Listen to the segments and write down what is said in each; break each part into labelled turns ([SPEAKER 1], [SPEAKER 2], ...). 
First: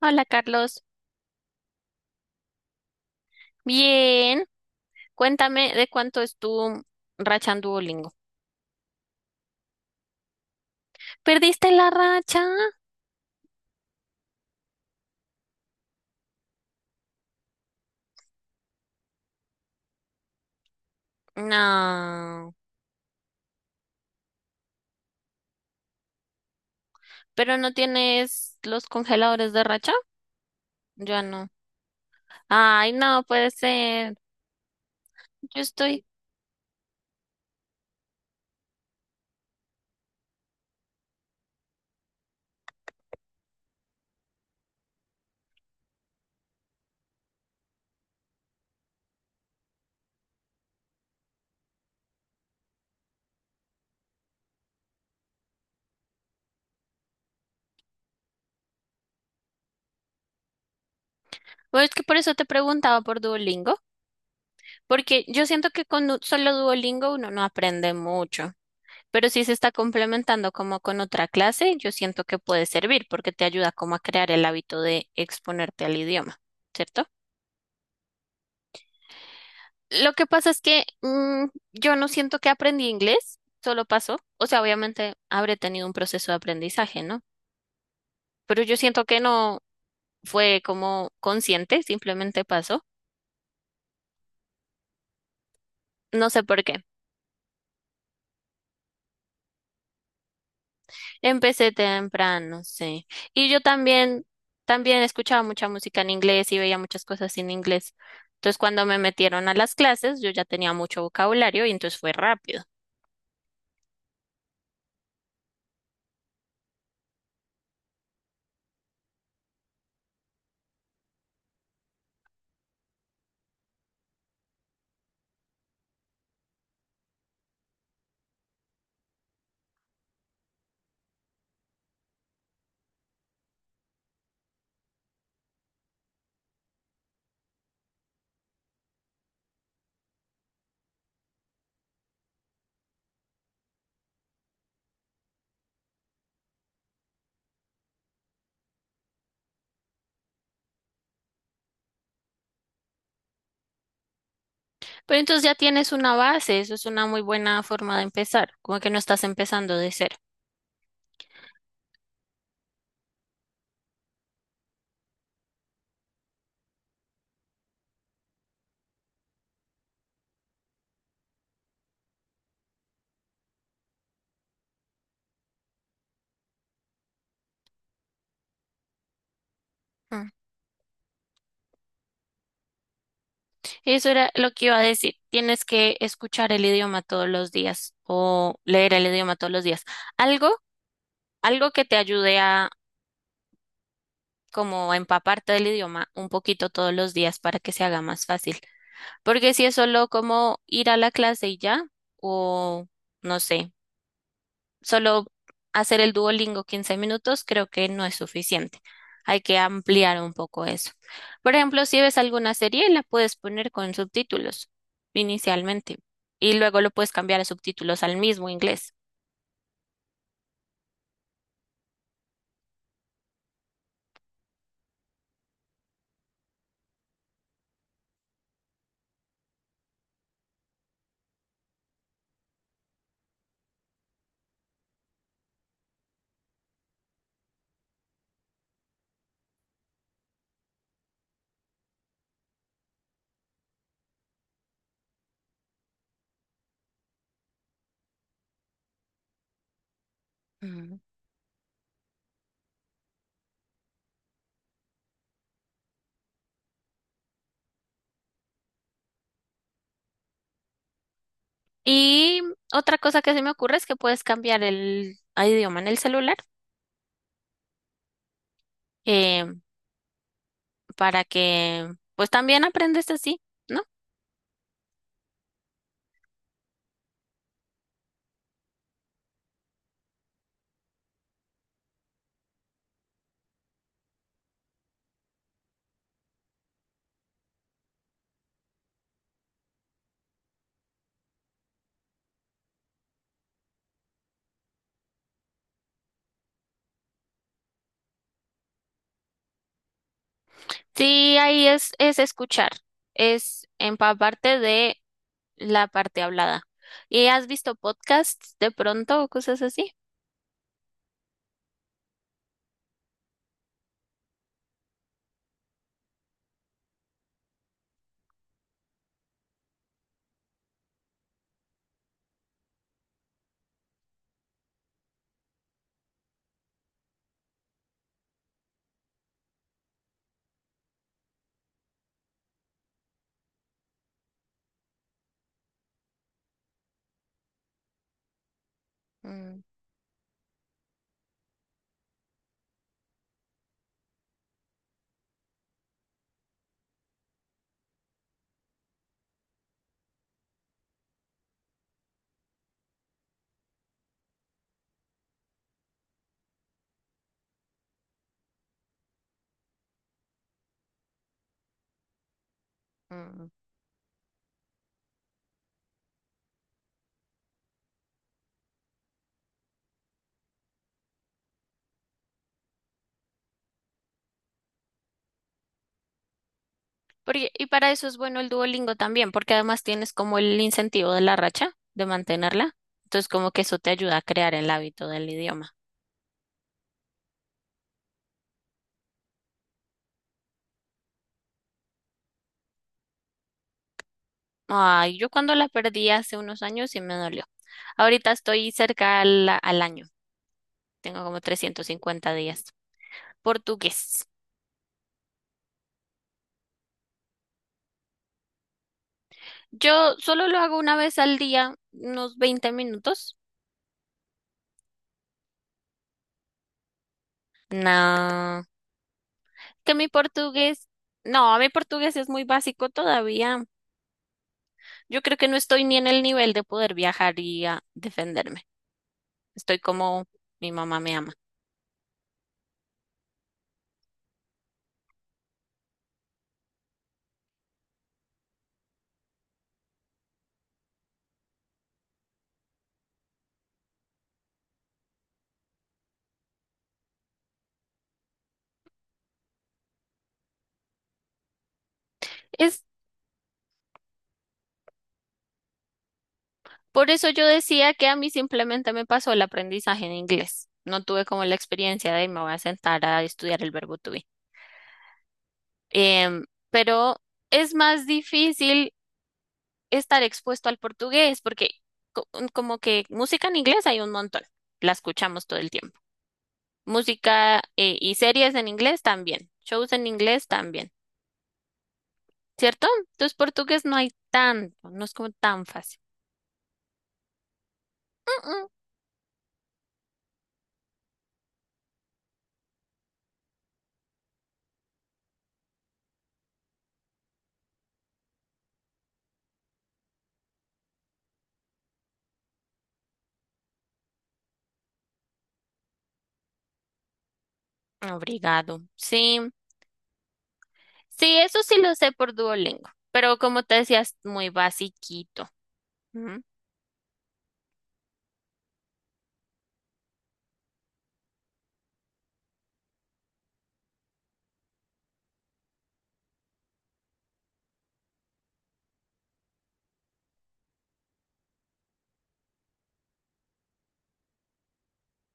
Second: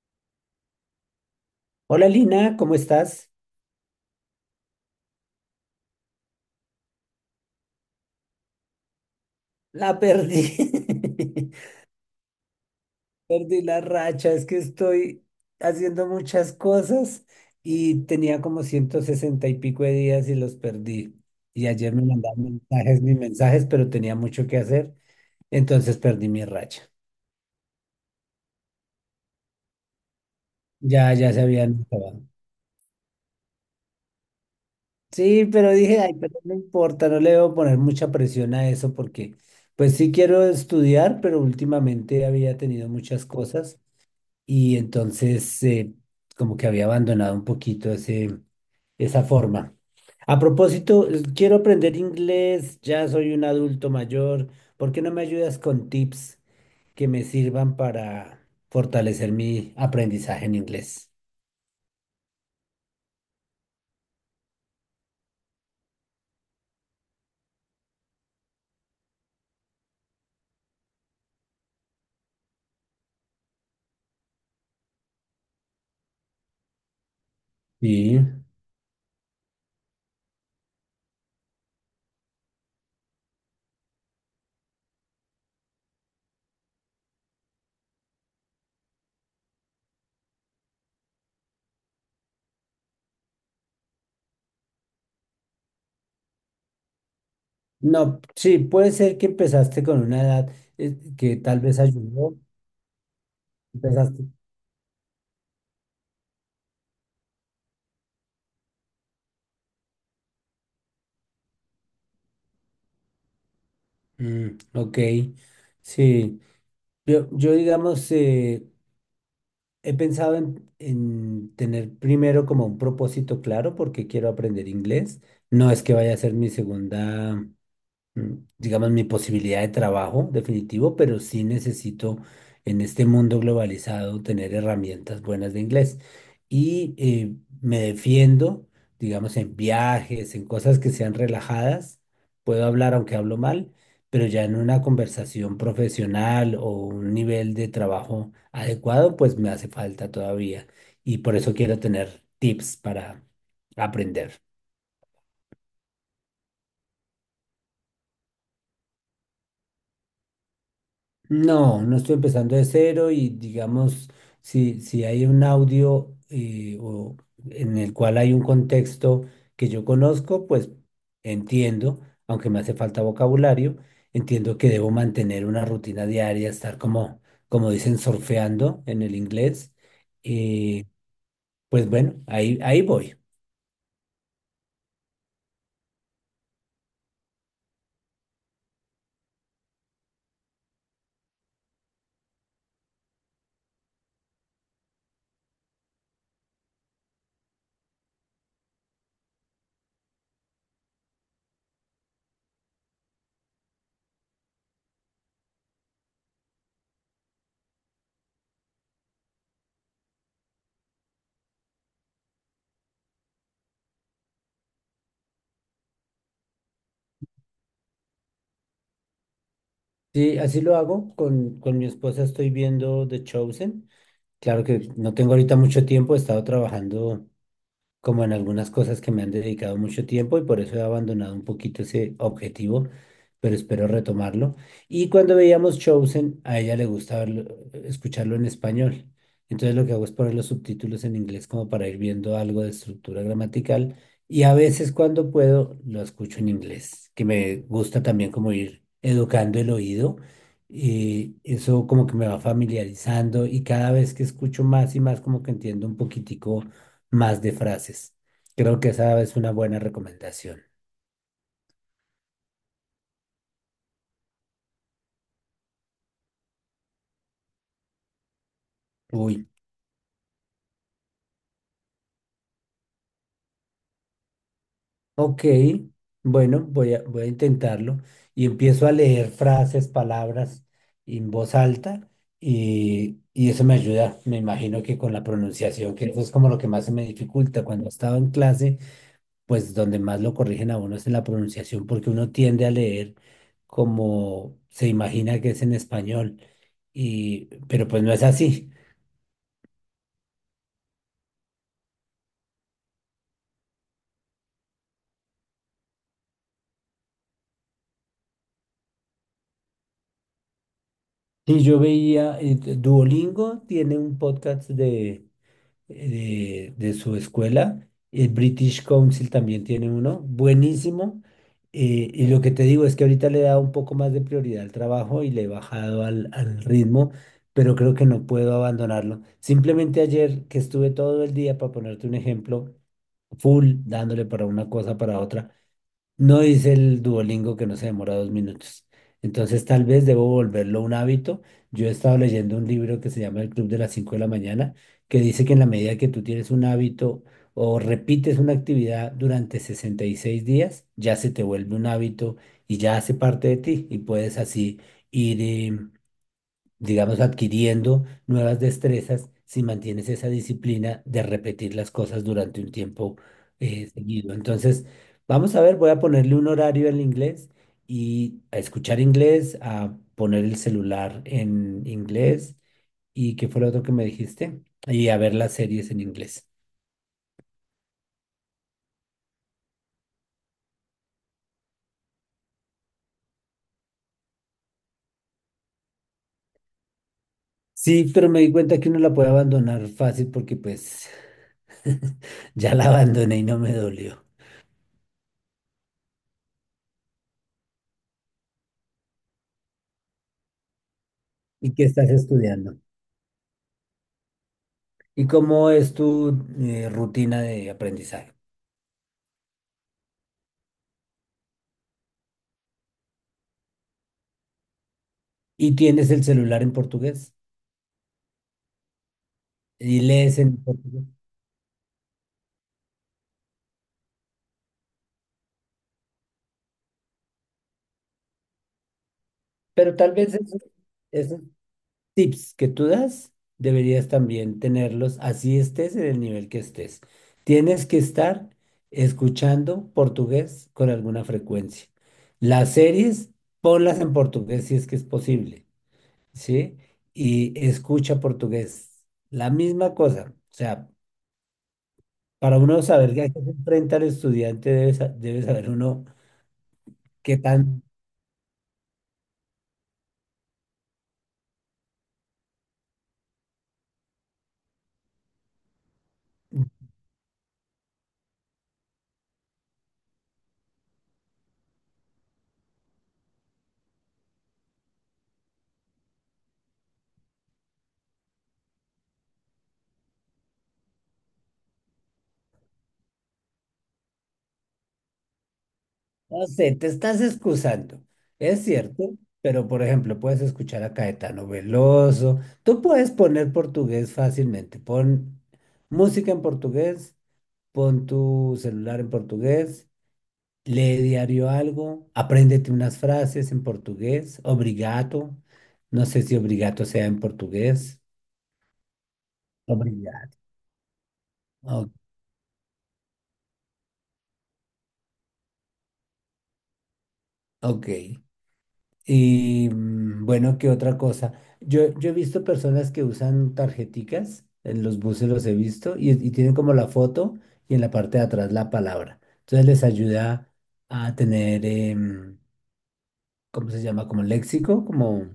[SPEAKER 1] Hola Carlos,
[SPEAKER 2] Hola Lina, ¿cómo estás?
[SPEAKER 1] bien. Cuéntame de cuánto es tu racha en Duolingo.
[SPEAKER 2] La perdí.
[SPEAKER 1] ¿Perdiste la racha?
[SPEAKER 2] Perdí la racha, es que estoy haciendo muchas cosas y tenía como 160 y pico de días y los perdí. Y ayer me mandaban
[SPEAKER 1] No.
[SPEAKER 2] mensajes, mis mensajes, pero tenía mucho que hacer, entonces perdí mi racha.
[SPEAKER 1] ¿Pero no tienes los congeladores de racha?
[SPEAKER 2] Ya,
[SPEAKER 1] Yo
[SPEAKER 2] ya se
[SPEAKER 1] no.
[SPEAKER 2] habían acabado.
[SPEAKER 1] Ay, no puede ser.
[SPEAKER 2] Sí,
[SPEAKER 1] Yo
[SPEAKER 2] pero dije,
[SPEAKER 1] estoy.
[SPEAKER 2] ay, pero no importa, no le debo poner mucha presión a eso porque pues sí quiero estudiar, pero últimamente había tenido muchas cosas y entonces como que había abandonado un poquito ese, esa forma. A propósito, quiero aprender inglés, ya soy un adulto mayor, ¿por qué no me ayudas con tips que me sirvan para fortalecer mi aprendizaje en inglés?
[SPEAKER 1] Bueno, es que por eso te preguntaba por Duolingo, porque yo siento que con solo Duolingo uno no aprende mucho, pero si se está complementando como con otra clase, yo siento que puede servir porque te ayuda como a crear el hábito de exponerte al idioma, ¿cierto?
[SPEAKER 2] Sí.
[SPEAKER 1] Lo que pasa es que yo no siento que aprendí inglés, solo pasó. O sea, obviamente habré tenido un proceso de aprendizaje, ¿no? Pero yo siento que no fue como consciente, simplemente pasó. No sé por qué.
[SPEAKER 2] No, sí, puede ser que empezaste con una edad que tal
[SPEAKER 1] Empecé
[SPEAKER 2] vez ayudó,
[SPEAKER 1] temprano, sí. Y yo también,
[SPEAKER 2] empezaste.
[SPEAKER 1] también escuchaba mucha música en inglés y veía muchas cosas en inglés. Entonces, cuando me metieron a las clases, yo ya tenía mucho vocabulario y entonces fue rápido.
[SPEAKER 2] Mm, ok, sí. Yo digamos, he pensado en tener primero como un propósito claro porque quiero aprender inglés. No es que vaya a ser mi segunda mm, digamos, mi posibilidad de trabajo definitivo, pero sí necesito en este mundo globalizado tener herramientas buenas de inglés. Y me defiendo, digamos, en viajes, en cosas que sean relajadas. Puedo hablar aunque hablo mal, pero ya en una conversación profesional o un nivel de trabajo adecuado, pues me hace falta todavía. Y por eso quiero tener tips para aprender.
[SPEAKER 1] Pero entonces ya tienes una base, eso es una muy buena forma de empezar, como que no estás empezando de cero.
[SPEAKER 2] No, no estoy empezando de cero y digamos, si hay un audio o en el cual hay un contexto que yo conozco, pues entiendo, aunque me hace falta vocabulario, entiendo que debo mantener una rutina diaria, estar como, como dicen, surfeando en el inglés.
[SPEAKER 1] Mm.
[SPEAKER 2] Y pues bueno, ahí voy.
[SPEAKER 1] Eso era lo que iba a decir. Tienes que escuchar el idioma todos los días o leer el idioma todos los días. Algo, algo que te ayude a, como empaparte del idioma un poquito todos los días para que se haga más fácil. Porque si es solo como ir a la clase y ya, o no sé, solo hacer el Duolingo 15 minutos, creo que no es suficiente. Hay que ampliar un poco eso. Por ejemplo, si ves alguna serie, la puedes poner con subtítulos inicialmente y luego lo puedes cambiar a subtítulos al mismo inglés.
[SPEAKER 2] Sí, así lo hago. Con mi esposa estoy viendo The Chosen. Claro que no tengo ahorita mucho tiempo, he estado trabajando como en algunas cosas que me han dedicado mucho tiempo y por eso he abandonado un poquito ese objetivo, pero espero retomarlo. Y cuando veíamos Chosen, a ella le gusta escucharlo en español. Entonces lo que hago es poner los subtítulos en inglés como para ir viendo algo de estructura gramatical y a veces cuando puedo lo escucho en inglés, que me gusta también como ir educando el oído.
[SPEAKER 1] Mm.
[SPEAKER 2] Y eso como que me va familiarizando y cada vez que escucho más y más como que entiendo un poquitico más de frases. Creo que esa es una buena recomendación.
[SPEAKER 1] Y otra cosa que se me ocurre es que puedes cambiar el a idioma en el celular. Eh,
[SPEAKER 2] Uy,
[SPEAKER 1] para que pues también aprendes así, ¿no?
[SPEAKER 2] ok, bueno, voy a intentarlo y empiezo a leer frases, palabras en voz alta y eso me ayuda, me imagino que con la pronunciación, que eso es como lo que más se me dificulta cuando estaba en clase, pues donde más lo corrigen a uno es en la pronunciación porque uno tiende a leer como se imagina que es en español y pero pues no es así.
[SPEAKER 1] Sí, ahí es escuchar, es empaparte de la parte hablada. ¿Y has visto podcasts de pronto o cosas así?
[SPEAKER 2] Sí, yo veía, Duolingo tiene un podcast de su escuela, el British Council también tiene uno, buenísimo. Y lo que te digo es que ahorita le he dado un poco más de prioridad al trabajo y le he bajado al ritmo, pero creo que no puedo abandonarlo. Simplemente ayer que estuve todo el día, para ponerte un ejemplo, full, dándole para una cosa, para otra. No dice el Duolingo que no se demora 2 minutos.
[SPEAKER 1] Mm,
[SPEAKER 2] Entonces tal vez debo volverlo un hábito. Yo he estado leyendo un libro que se llama El Club de las Cinco de la Mañana, que dice que en la medida que tú tienes un hábito o repites una actividad durante 66 días, ya se te vuelve un hábito y ya hace parte de ti y puedes así ir digamos, adquiriendo nuevas destrezas si mantienes esa disciplina de repetir las cosas durante un tiempo
[SPEAKER 1] mm.
[SPEAKER 2] seguido. Entonces, vamos a ver, voy a ponerle un horario al inglés y a escuchar inglés, a poner el celular en inglés y qué fue lo otro que me dijiste, y a ver las series en inglés.
[SPEAKER 1] Porque, y para eso es bueno el Duolingo también, porque además tienes como el incentivo de la racha, de mantenerla. Entonces como que eso te ayuda a crear el hábito del idioma.
[SPEAKER 2] Sí, pero me di cuenta que uno la puede abandonar fácil porque pues ya la abandoné y no me dolió.
[SPEAKER 1] Ay, yo cuando la perdí hace unos años sí me dolió. Ahorita estoy cerca al, al año, tengo como
[SPEAKER 2] ¿Y qué
[SPEAKER 1] trescientos
[SPEAKER 2] estás
[SPEAKER 1] cincuenta días.
[SPEAKER 2] estudiando?
[SPEAKER 1] Portugués.
[SPEAKER 2] ¿Y cómo es tu rutina de aprendizaje?
[SPEAKER 1] Yo solo lo hago una vez al día, unos 20 minutos.
[SPEAKER 2] Y tienes el celular en portugués
[SPEAKER 1] No, que
[SPEAKER 2] y
[SPEAKER 1] mi
[SPEAKER 2] lees en
[SPEAKER 1] portugués,
[SPEAKER 2] portugués.
[SPEAKER 1] no, mi portugués es muy básico todavía. Yo creo que no estoy ni en el nivel de poder viajar y a defenderme. Estoy
[SPEAKER 2] Pero tal
[SPEAKER 1] como
[SPEAKER 2] vez esos,
[SPEAKER 1] mi mamá me ama.
[SPEAKER 2] esos tips que tú das deberías también tenerlos así estés en el nivel que estés. Tienes que estar escuchando portugués con alguna frecuencia. Las series, ponlas en portugués si es que es posible, ¿sí? Y escucha portugués. La misma cosa. O sea, para uno
[SPEAKER 1] Es
[SPEAKER 2] saber a qué se enfrenta el estudiante, debe saber uno
[SPEAKER 1] por eso
[SPEAKER 2] qué
[SPEAKER 1] yo
[SPEAKER 2] tan...
[SPEAKER 1] decía que a mí simplemente me pasó el aprendizaje en inglés. No tuve como la experiencia de me voy a sentar a estudiar el verbo to be. Em, pero es más difícil estar expuesto al portugués, porque co- como que música en inglés hay un montón, la escuchamos todo el tiempo. Música y series en inglés también, shows en inglés también, ¿cierto? Entonces portugués no hay tanto, no es como tan fácil.
[SPEAKER 2] No sé, te estás excusando. Es
[SPEAKER 1] Mm,
[SPEAKER 2] cierto, pero por ejemplo, puedes escuchar a Caetano Veloso. Tú puedes poner portugués fácilmente. Pon música en portugués, pon tu celular en portugués, lee diario algo, apréndete unas frases en portugués. Obrigado. No sé si obrigado sea en portugués.
[SPEAKER 1] mm. Obrigado. Sí,
[SPEAKER 2] Obrigado.
[SPEAKER 1] sí, eso sí
[SPEAKER 2] O-
[SPEAKER 1] lo sé por Duolingo, pero como te decías, muy basiquito. Ujú.
[SPEAKER 2] ok. Y bueno, ¿qué otra cosa? Yo he visto personas que usan tarjeticas, en los buses los he visto, y tienen como la foto y en la parte de atrás la palabra. Entonces les ayuda a tener, ¿cómo se llama? Como léxico, como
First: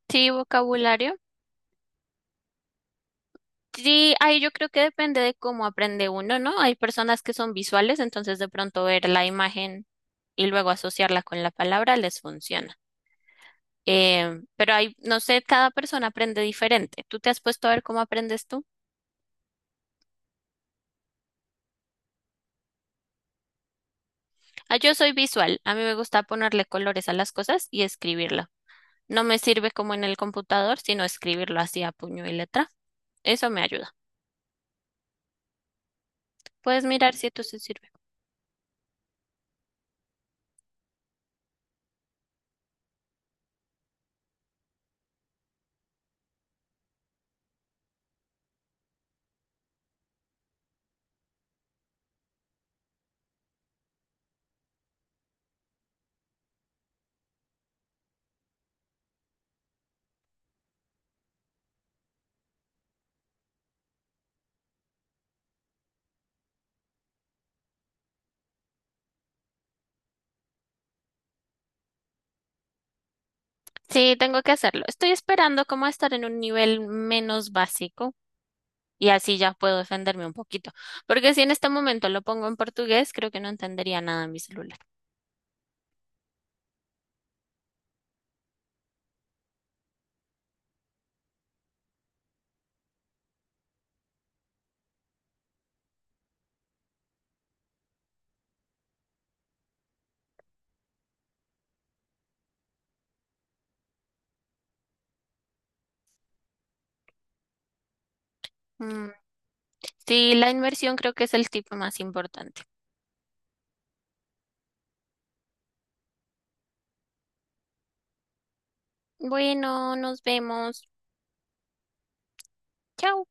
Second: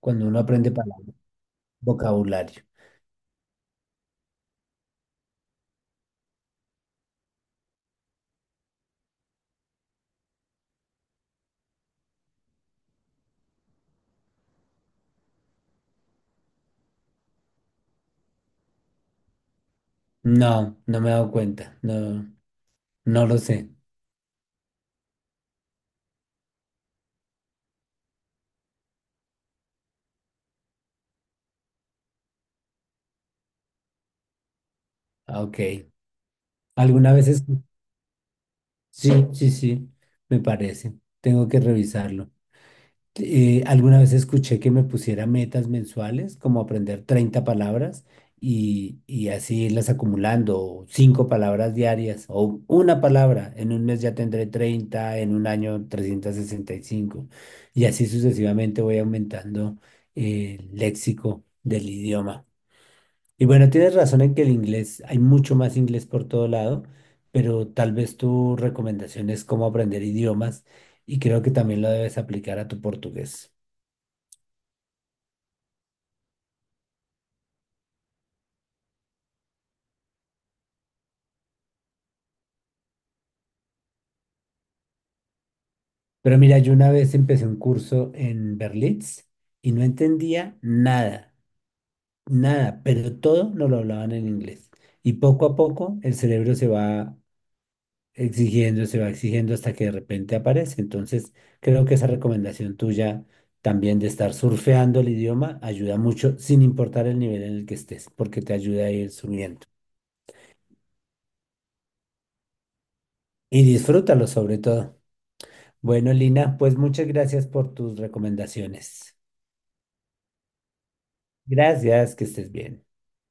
[SPEAKER 2] cuando
[SPEAKER 1] Sí,
[SPEAKER 2] uno aprende palabras,
[SPEAKER 1] vocabulario.
[SPEAKER 2] vocabulario.
[SPEAKER 1] Sí, ahí yo creo que depende de cómo aprende uno, ¿no? Hay personas que son visuales, entonces de pronto ver la imagen y luego asociarla con la palabra les funciona. Pero hay, no sé, cada persona aprende diferente. ¿Tú te has puesto a ver cómo aprendes tú?
[SPEAKER 2] No, no me he dado cuenta, no, no lo sé.
[SPEAKER 1] Ah, yo soy visual. A mí me gusta ponerle colores a las cosas y escribirlo. No me sirve como en el computador, sino escribirlo así a puño y letra. Eso me ayuda.
[SPEAKER 2] Ah, ok.
[SPEAKER 1] Puedes
[SPEAKER 2] Algunas
[SPEAKER 1] mirar si esto
[SPEAKER 2] veces,
[SPEAKER 1] se sirve.
[SPEAKER 2] sí, sí, sí, me parece. Tengo que revisarlo. Alguna vez escuché que me pusiera metas mensuales, como aprender 30 palabras y así irlas acumulando, o cinco palabras diarias o una palabra. En un mes ya tendré 30, en un año 365 y cinco y así sucesivamente voy aumentando el léxico del idioma. Y bueno, tienes razón en que el inglés, hay mucho más inglés por todo lado, pero tal vez tu recomendación es cómo aprender idiomas y creo que también lo debes aplicar a tu portugués.
[SPEAKER 1] Sí, tengo que hacerlo. Estoy esperando como a estar en un nivel menos básico y así ya puedo defenderme un poquito. Porque si en este momento lo pongo en portugués, creo que no entendería nada en mi celular.
[SPEAKER 2] Pero mira, yo una vez empecé un curso en Berlitz y no entendía nada, nada, pero todo nos lo hablaban en inglés. Y poco a poco el cerebro se va exigiendo hasta que de repente aparece. Entonces, creo que esa recomendación tuya también de estar surfeando el idioma ayuda mucho, sin importar el nivel en el que estés, porque te ayuda a ir
[SPEAKER 1] Mm.
[SPEAKER 2] subiendo.
[SPEAKER 1] Sí, la inmersión creo que es el tipo más importante.
[SPEAKER 2] Y disfrútalo sobre todo. Bueno, Lina, pues muchas gracias por tus recomendaciones.
[SPEAKER 1] Bueno, nos vemos.
[SPEAKER 2] Gracias, que estés bien.
[SPEAKER 1] Chao.